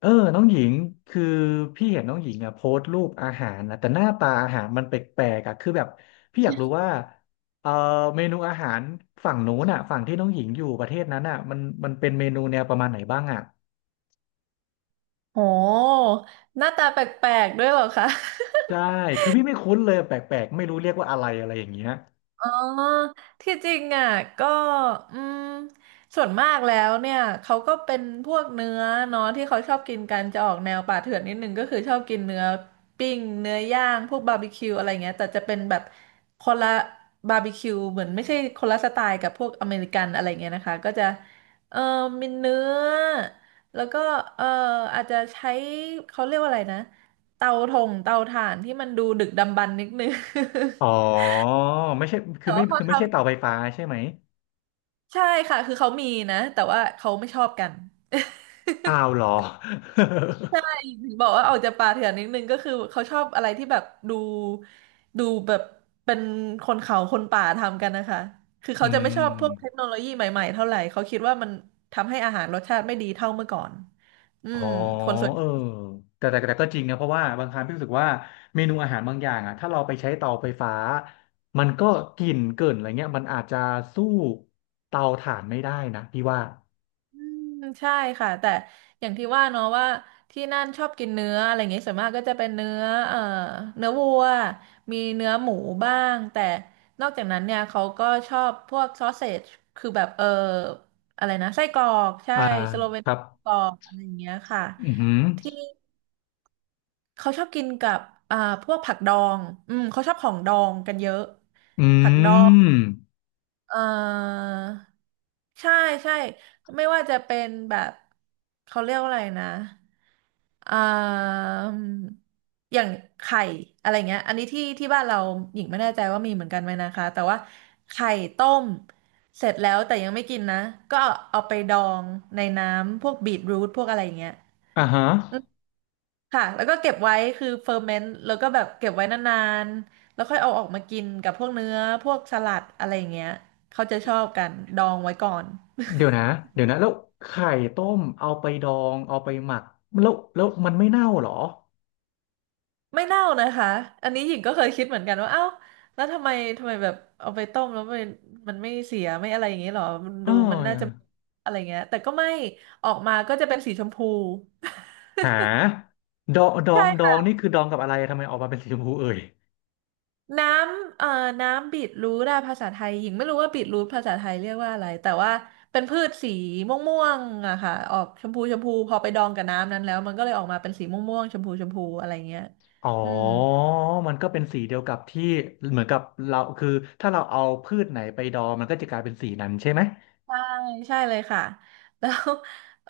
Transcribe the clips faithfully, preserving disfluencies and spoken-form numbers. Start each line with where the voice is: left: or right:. left: เออน้องหญิงคือพี่เห็นน้องหญิงอ่ะโพสต์รูปอาหารนะแต่หน้าตาอาหารมันแปลกๆอ่ะคือแบบพี่อยากรู้ว่าเออเมนูอาหารฝั่งนู้นอ่ะฝั่งที่น้องหญิงอยู่ประเทศนั้นอ่ะมันมันเป็นเมนูแนวประมาณไหนบ้างอ่ะ
right: โหหน้าตาแปลกๆด้วยเหรอคะ อ
left: ใช่คือพี่ไม่คุ้นเลยแปลกๆไม่รู้เรียกว่าอะไรอะไรอย่างเงี้ย
right: อ๋อที่จริงอ่ะก็อืมส่วนมากแล้วเนี่ยเขาก็เป็นพวกเนื้อเนาะที่เขาชอบกินกันจะออกแนวป่าเถื่อนนิดนึงก็คือชอบกินเนื้อปิ้งเนื้อย่างพวกบาร์บีคิวอะไรเงี้ยแต่จะเป็นแบบคนละบาร์บีคิวเหมือนไม่ใช่คนละสไตล์กับพวกอเมริกันอะไรเงี้ยนะคะก็จะเออมีเนื้อแล้วก็เอออาจจะใช้เขาเรียกว่าอะไรนะเตาถงเตาถ่านที่มันดูดึกดำบรรพ์นิดนึง
left: อ๋อไม่ใช่คือ
right: แต่
left: ไม่
right: ว่าพอ
left: คือไม่ใช่เตา
right: ทำ
left: ไฟฟ้าใช่ไหม
right: ใช่ค่ะคือเขามีนะแต่ว่าเขาไม่ชอบกัน
left: อ้าวเหรอ
right: ใช่ถึงบอกว่าออกจากป่าเถื่อนนิดนึงก็คือเขาชอบอะไรที่แบบดูดูแบบเป็นคนเขาคนป่าทำกันนะคะคือ
left: อื
right: เขาจะไม่ชอบพวกเทค
left: ม
right: โนโลยีใหม่ๆเท่าไหร่เขาคิดว่ามันทำให้อาหารรสชาติไม่ดีเท่าเมื่อก่อนอื
left: อ๋อ
right: มคนส่วน
left: เออแต่แต่แต่ก็จริงนะเพราะว่าบางครั้งพี่รู้สึกว่าเมนูอาหารบางอย่างอ่ะถ้าเราไปใช้เตาไฟฟ้ามันก็กลิ่นเกินอะไรเงี้ยมันอาจจะสู้เตาถ่านไม่ได้นะพี่ว่า
right: อืมใช่ค่ะแต่อย่างที่ว่าเนาะว่าที่นั่นชอบกินเนื้ออะไรอย่างเงี้ยส่วนมากก็จะเป็นเนื้อเอ่อเนื้อวัวมีเนื้อหมูบ้างแต่นอกจากนั้นเนี่ยเขาก็ชอบพวกซอสเซจคือแบบเอออะไรนะไส้กรอกใช่
left: อ่า
right: สโลเวน
left: ครับ
right: ไส้กรอกอะไรอย่างเงี้ยค่ะ
left: อือหือ
right: ที่เขาชอบกินกับอ่าพวกผักดองอืมเขาชอบของดองกันเยอะ
left: อื
right: ผักดอง
left: ม
right: เออใช่ใช่ไม่ว่าจะเป็นแบบเขาเรียกว่าอะไรนะอ่ามอย่างไข่อะไรเงี้ยอันนี้ที่ที่บ้านเราหญิงไม่แน่ใจว่ามีเหมือนกันไหมนะคะแต่ว่าไข่ต้มเสร็จแล้วแต่ยังไม่กินนะก็เอาไปดองในน้ำพวกบีทรูทพวกอะไรอย่างเงี้ย
left: อ่าฮะ
right: ค่ะแล้วก็เก็บไว้คือเฟอร์เมนต์แล้วก็แบบเก็บไว้นานๆแล้วค่อยเอาออกมากินกับพวกเนื้อพวกสลัดอะไรอย่างเงี้ยเขาจะชอบกันดองไว้ก่อน
left: เดี๋ยวนะเดี๋ยวนะแล้วไข่ต้มเอาไปดองเอาไปหมักแล้วแล้วมันไม่เน่าเหรอ
right: ไม่เน่านะคะอันนี้หญิงก็เคยคิดเหมือนกันว่าเอ้าแล้วทำไมทำไมแบบเอาไปต้มแล้วมันมันไม่เสียไม่อะไรอย่างเงี้ยหรอมัน
left: เ
right: ดูมันน่าจะ
left: ออ
right: อะไรเงี้ยแต่ก็ไม่ออกมาก็จะเป็นสีชมพู
left: หาดองดอ
right: ใช่
left: งดอง
right: ค่ะ
left: นี่คือดองกับอะไรทำไมออกมาเป็นสีชมพูเอ่ย
right: น้ำเอ่อน้ำบีทรูทอะภาษาไทยหญิงไม่รู้ว่าบีทรูทภาษาไทยเรียกว่าอะไรแต่ว่าเป็นพืชสีม่วงๆอะค่ะออกชมพูชมพูพอไปดองกับน้ำนั้นแล้วมันก็เลยออกมาเป็นสีม่วงๆชมพูชมพูอะไรเงี้ย
left: อ๋อ
right: อืม
left: มันก็เป็นสีเดียวกับที่เหมือนกับเราคือถ้าเราเอาพืชไหนไปดองมันก็จะกลายเป็นสีนั้นใช่ไหม
right: ใช่ใช่เลยค่ะ แล้ว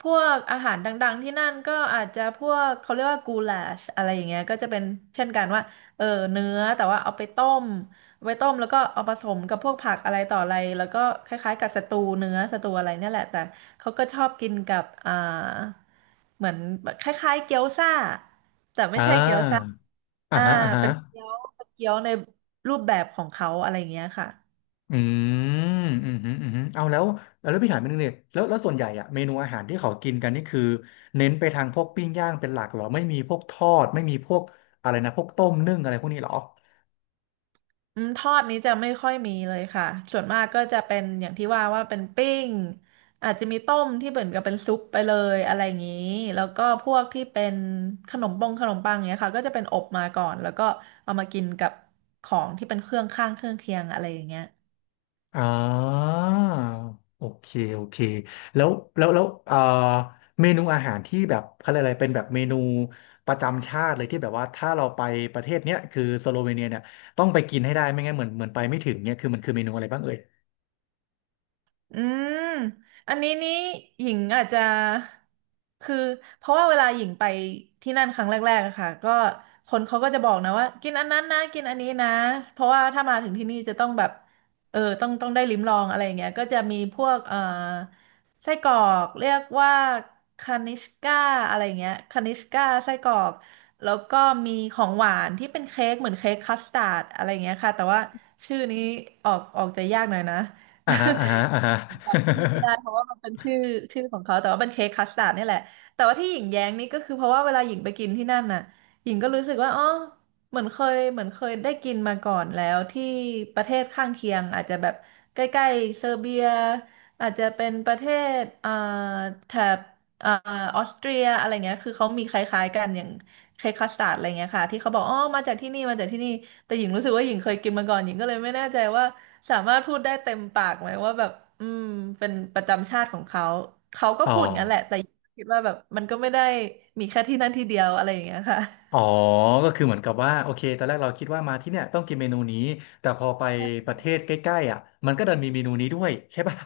right: พวกอาหารดังๆที่นั่นก็อาจจะพวกเขาเรียกว่ากูลาชอะไรอย่างเงี้ยก็จะเป็นเช่นกันว่าเออเนื้อแต่ว่าเอาไปต้มเอาไปต้มแล้วก็เอาผสมกับพวกผักอะไรต่ออะไรแล้วก็คล้ายๆกับสตูเนื้อสตูอะไรเนี่ยแหละแต่เขาก็ชอบกินกับอ่าเหมือนคล้ายๆเกี๊ยวซ่าแต่ไม่
left: อ่
right: ใช่เกี๊ยวซ่า
left: าอ่า
right: อ่า
left: ฮะอ่าฮะ
right: เป็นเกี๊ยวเป็นเกี๊ยวในรูปแบบของเขาอะไรอย่างเงี้ยค่ะ
left: อืมอืมอืมอืมเอาแล้วแล้วพี่ถามนิดนึงเนี่ยแล้วแล้วส่วนใหญ่อะเมนูอาหารที่เขากินกันนี่คือเน้นไปทางพวกปิ้งย่างเป็นหลักเหรอไม่มีพวกทอดไม่มีพวกอะไรนะพวกต้มนึ่งอะไรพวกนี้เหรอ
right: อืมทอดนี้จะไม่ค่อยมีเลยค่ะ ส่วนมากก็จะเป็นอย่างที่ว่าว่าเป็นปิ้งอาจจะมีต้มที่เหมือนกับเป็นซุปไปเลยอะไรอย่างนี้แล้วก็พวกที่เป็นขนมปงขนมปังเนี้ยค่ะ ก็จะเป็นอบมาก่อนแล้วก็เอามากินกับของที่เป็นเครื่องข้างเครื่องเคียงอะไรอย่างเงี้ย
left: อ่าโอเคโอเคแล้วแล้วแล้วเอ่อเมนูอาหารที่แบบเขาเรียกอะไรเป็นแบบเมนูประจำชาติเลยที่แบบว่าถ้าเราไปประเทศเนี้ยคือสโลเวเนียเนี่ยต้องไปกินให้ได้ไม่งั้นเหมือนเหมือนไปไม่ถึงเนี่ยคือมันคือเมนูอะไรบ้างเอ่ย
right: อืมอันนี้นี่หญิงอาจจะคือเพราะว่าเวลาหญิงไปที่นั่นครั้งแรกๆอะค่ะก็คนเขาก็จะบอกนะว่ากินอันนั้นนะกินอันนี้นะเพราะว่าถ้ามาถึงที่นี่จะต้องแบบเออต้องต้องได้ลิ้มลองอะไรอย่างเงี้ยก็จะมีพวกเอ่อไส้กรอกเรียกว่าคานิชก้าอะไรอย่างเงี้ยคานิชก้าไส้กรอกแล้วก็มีของหวานที่เป็นเค้กเหมือนเค้กคัสตาร์ดอะไรอย่างเงี้ยค่ะแต่ว่าชื่อนี้ออกออกจะยากหน่อยนะ
left: อ่าฮะอ่าฮะอ่าฮะ
right: จำชื่อไม่ได้เพราะว่ามันเป็นชื่อชื่อของเขาแต่ว่าเป็นเค้กคัสตาร์ดนี่แหละแต่ว่าที่หญิงแย้งนี่ก็คือเพราะว่าเวลาหญิงไปกินที่นั่นน่ะหญิงก็รู้สึกว่าอ๋อเหมือนเคยเหมือนเคยได้กินมาก่อนแล้วที่ประเทศข้างเคียงอาจจะแบบใกล้ๆเซอร์เบียอาจจะเป็นประเทศเอ่อแถบ เอ่อออสเตรียอะไรเงี้ยคือเขามีคล้ายๆกันอย่างเค้กคัสตาร์ดอะไรเงี้ยค่ะที่เขาบอกอ๋อมาจากที่นี่มาจากที่นี่แต่หญิงรู้สึกว่าหญิงเคยกินมาก่อนหญิงก็เลยไม่แน่ใจว่าสามารถพูดได้เต็มปากไหมว่าแบบอืมเป็นประจำชาติของเขาเขาก็
left: อ๋อ
right: พูดงั้นแหละแต่หญิงคิดว่าแบบมันก็ไม่ได้มีแค่ที่นั่นที่เดียวอะไรอย่างเงี้ยค่ะ
left: อ๋อก็คือเหมือนกับว่าโอเคตอนแรกเราคิดว่ามาที่เนี่ยต้องกินเมนูนี้แต่พอไปประเทศใกล้ๆอ่ะมันก็ดันมีเมนูนี้ด้วยใช่ป่ะ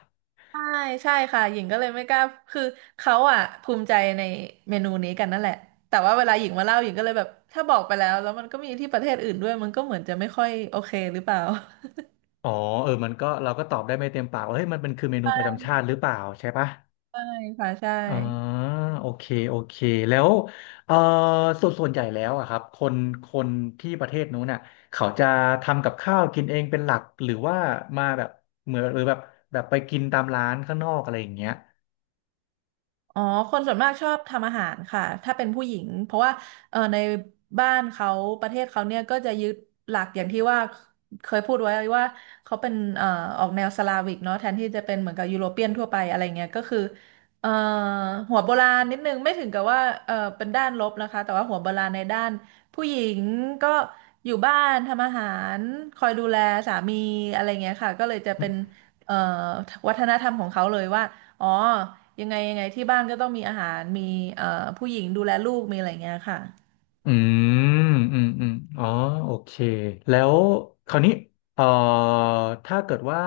right: ใช่ใช่ค่ะหญิงก็เลยไม่กล้าคือเขาอ่ะภูมิใจในเมนูนี้กันนั่นแหละแต่ว่าเวลาหญิงมาเล่าหญิงก็เลยแบบถ้าบอกไปแล้วแล้วมันก็มีที่ประเทศอื่นด้วยมันก็เหมือนจะไม่ค่อยโอเคหรือเปล่า
left: อ๋อเออมันก็เราก็ตอบได้ไม่เต็มปากว่าเฮ้ยมันเป็นคือเมนูประจำ ชาติหรือเปล่าใช่ปะ
right: ใช่ค่ะใช่
left: อ่าโอเคโอเคแล้วเออส่วนส่วนใหญ่แล้วอะครับคนคนที่ประเทศนู้นน่ะเขาจะทำกับข้าวกินเองเป็นหลักหรือว่ามาแบบเหมือนหรือแบบแบบไปกินตามร้านข้างนอกอะไรอย่างเงี้ย
right: อ๋อคนส่วนมากชอบทำอาหารค่ะถ้าเป็นผู้หญิงเพราะว่าเออในบ้านเขาประเทศเขาเนี่ยก็จะยึดหลักอย่างที่ว่าเคยพูดไว้ว่าเขาเป็นเอ่อออกแนวสลาวิกเนาะแทนที่จะเป็นเหมือนกับยุโรเปียนทั่วไปอะไรเงี้ยก็คือเอ่อหัวโบราณนิดนึงไม่ถึงกับว่าเออเป็นด้านลบนะคะแต่ว่าหัวโบราณในด้านผู้หญิงก็อยู่บ้านทำอาหารคอยดูแลสามีอะไรเงี้ยค่ะก็เลยจะเป็นเอ่อวัฒนธรรมของเขาเลยว่าอ๋อ ยังไงยังไงที่บ้านก็ต้องมีอาหารมีเอ่อผู้หญิงดูแลลูกมีอะไรเงี้ยค่ะ
left: อืมอืมอืมอ๋อโอเค แล้วคราวนี้เอ่อถ้าเกิดว่า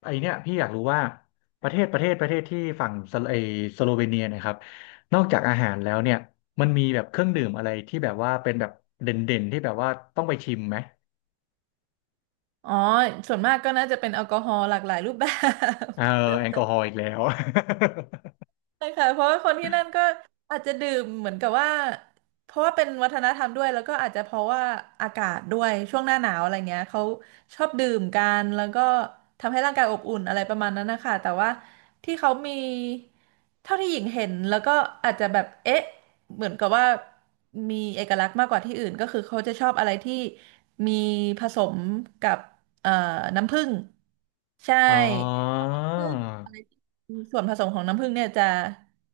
left: ไอเนี้ยพี่อยากรู้ว่าประเทศประเทศประเทศที่ฝั่งสโลไอสโลเวเนียเนะครับนอกจากอาหารแล้วเนี่ยมันมีแบบเครื่องดื่มอะไรที่แบบว่าเป็นแบบเด่นเด่นที่แบบว่าต้องไปชิมไหม
right: อ๋อส่วนมากก็น่าจะเป็นแอลกอฮอล์หลากหลายรูปแบบ
left: เออแอลกอฮอล์อีกแล้ว
right: ใช่ค่ะเพราะว่าคนที่นั่นก็อาจจะดื่มเหมือนกับว่าเพราะว่าเป็นวัฒนธรรมด้วยแล้วก็อาจจะเพราะว่าอากาศด้วยช่วงหน้าหนาวอะไรเงี้ยเขาชอบดื่มกันแล้วก็ทำให้ร่างกายอบอุ่นอะไรประมาณนั้นนะคะแต่ว่าที่เขามีเท่าที่หญิงเห็นแล้วก็อาจจะแบบเอ๊ะเหมือนกับว่ามีเอกลักษณ์มากกว่าที่อื่นก็คือเขาจะชอบอะไรที่มีผสมกับเอ่อน้ำผึ้งใช่
left: อ๋อ
right: ซึ่งอะไรที่ส่วนผสมของน้ำผึ้งเนี่ยจะ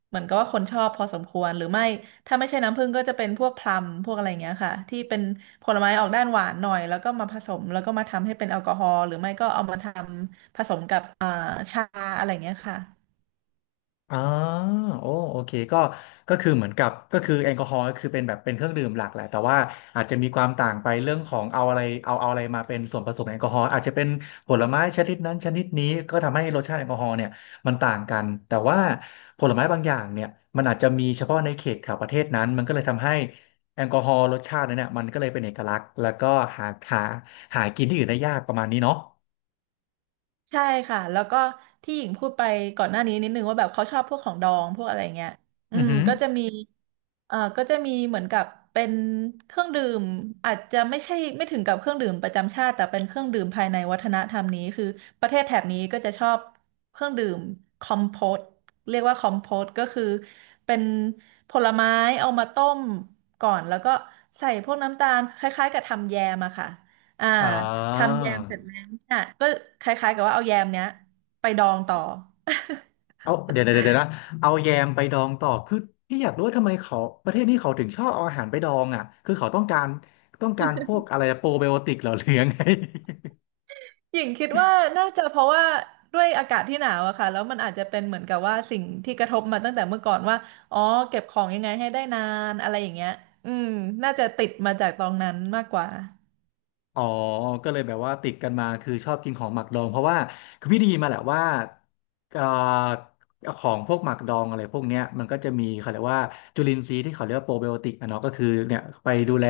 right: เหมือนกับว่าคนชอบพอสมควรหรือไม่ถ้าไม่ใช่น้ำผึ้งก็จะเป็นพวกพลัมพวกอะไรอย่างเงี้ยค่ะที่เป็นผลไม้ออกด้านหวานหน่อยแล้วก็มาผสมแล้วก็มาทำให้เป็นแอลกอฮอล์หรือไม่ก็เอามาทำผสมกับอ่าชาอะไรอย่างเงี้ยค่ะ
left: อ๋อโอ้โอเคก็ก็คือเหมือนกับก็คือแอลกอฮอล์ก็คือเป็นแบบเป็นเครื่องดื่มหลักแหละแต่ว่าอาจจะมีความต่างไปเรื่องของเอาอะไรเอาเอาอะไรมาเป็นส่วนผสมแอลกอฮอล์อาจจะเป็นผลไม้ชนิดนั้นชนิดนี้ ก็ทำให้รสชาติแอลกอฮอล์เนี่ยมันต่างกันแต่ว่าผลไม้บางอย่างเนี่ยมันอาจจะมีเฉพาะในเขตแถวประเทศนั้นมันก็เลยทำให้แอลกอฮอล์รสชาตินั้นเนี่ยมันก็เลยเป็นเอกลักษณ์แล้วก็หาหาหากินที่อื่นได้ยากประมาณนี้เนาะ
right: ใช่ค่ะแล้วก็ที่หญิงพูดไปก่อนหน้านี้นิดนึงว่าแบบเขาชอบพวกของดองพวกอะไรเงี้ยอื
left: อือ
right: ม
left: หือ
right: ก็จะมีเอ่อก็จะมีเหมือนกับเป็นเครื่องดื่มอาจจะไม่ใช่ไม่ถึงกับเครื่องดื่มประจำชาติแต่เป็นเครื่องดื่มภายในวัฒนธรรมนี้คือประเทศแถบนี้ก็จะชอบเครื่องดื่มคอมโพตเรียกว่าคอมโพตก็คือเป็นผลไม้เอามาต้มก่อนแล้วก็ใส่พวกน้ำตาลคล้ายๆกับทำแยมอะค่ะ อ่า
left: อ่า
right: ทำแยมเสร็จแล้วเนี่ยก็คล้ายๆกับว่าเอาแยมเนี้ยไปดองต่อ
left: เอาเดี๋ยวเดี๋ยวเดี๋ยวนะเอาแยมไปดองต่อคือพี่อยากรู้ว่าทำไมเขาประเทศนี้เขาถึงชอบเอาอาหารไปดองอ่ะคือเขาต้องการต้องการพวกอะไรโปรไบโอติกเหรอหรือยังไง
right: หญิงคิดว่าน่าจะเพราะว่าด้วยอากาศที่หนาวอะค่ะแล้วมันอาจจะเป็นเหมือนกับว่าสิ่งที่กระทบมาตั้งแต่เมื่อก่อนว่าอ๋อเก็บของยังไงให้ได้นานอะไรอย่างเงี้ยอืมน่าจะติดมาจากตอนนั้นมากกว่า
left: อ๋อก็เลยแบบว่าติดกันมาคือชอบกินของหมักดองเพราะว่าคือพี่ได้ยินมาแหละว่าเอ่อของพวกหมักดองอะไรพวกเนี้ยมันก็จะมีเขาเรียกว่าจุลินทรีย์ที่เขาเรียกว่าโปรไบโอติกอะเนาะก็คือเนี่ยไปดูแล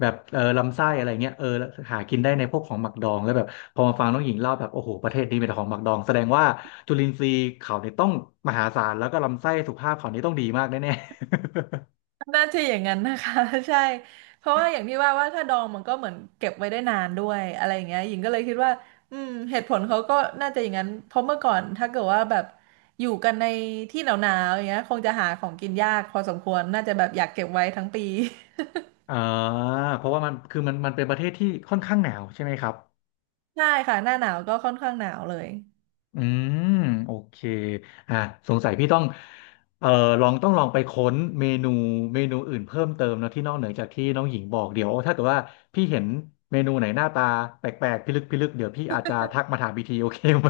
left: แบบเออลำไส้อะไรเงี้ยเออหากินได้ในพวกของหมักดองแล้วแบบพอมาฟังน้องหญิงเล่าแบบโอ้โหประเทศนี้มีแต่ของหมักดองแสดงว่าจุลินทรีย์เขาเนี่ยต้องมหาศาลแล้วก็ลำไส้สุขภาพเขานี่ต้องดีมากแน่
right: น่าจะอย่างนั้นนะคะ ใช่เพราะว่าอย่างที่ว่าว่าถ้าดองมันก็เหมือนเก็บไว้ได้นานด้วยอะไรอย่างเงี้ยหญิงก็เลยคิดว่าอืมเหตุผลเขาก็น่าจะอย่างนั้นเพราะเมื่อก่อนถ้าเกิดว่าแบบอยู่กันในที่หนาวๆอย่างเงี้ยคงจะหาของกินยากพอสมควรน่าจะแบบอยากเก็บไว้ทั้งปี
left: ๆ อ่าเพราะว่ามันคือมันมันเป็นประเทศที่ค่อนข้างหนาวใช่ไหมครับ
right: ใช่ค่ะหน้าหนาวก็ค่อนข้างหนาวเลย
left: อืมโอเคอ่ะสงสัยพี่ต้องเอ่อลองต้องลองไปค้นเมนูเมนูอื่นเพิ่มเติมเนอะที่นอกเหนือจากที่น้องหญิงบอกเดี๋ยวถ้าเกิดว่าพี่เห็นเมนูไหนหน้าตาแปลกๆพิลึกพิลึกเดี๋ยวพี่อาจจะทักมาถามพี่ทีโอเคไหม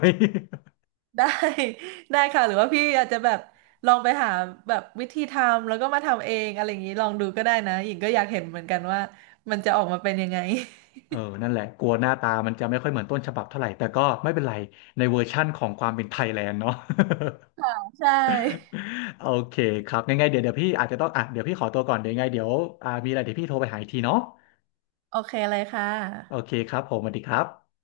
right: ได้ ได้ค่ะหรือว่าพี่อาจจะแบบลองไปหาแบบวิธีทำแล้วก็มาทำเองอะไรอย่างนี้ลองดูก็ได้นะหญิงก็อยากเห็นเหมือนกันว่ามันจะออกมาเป็นยังไง
left: เออนั่นแหละกลัวหน้าตามันจะไม่ค่อยเหมือนต้นฉบับเท่าไหร่แต่ก็ไม่เป็นไรในเวอร์ชั่นของความเป็นไทยแลนด์เนาะ
right: ใช่
left: โอเคครับยังไงเดี๋ยวเดี๋ยวพี่อาจจะต้องอ่ะเดี๋ยวพี่ขอตัวก่อนเดี๋ยวยังไงเดี๋ยวอ่ามีอะไรเดี๋ยวพี่โทรไปหาอีกทีเนาะ
right: โอเคเลยค่
left: โอ
right: ะ
left: เคครับผมสวัสดีครับ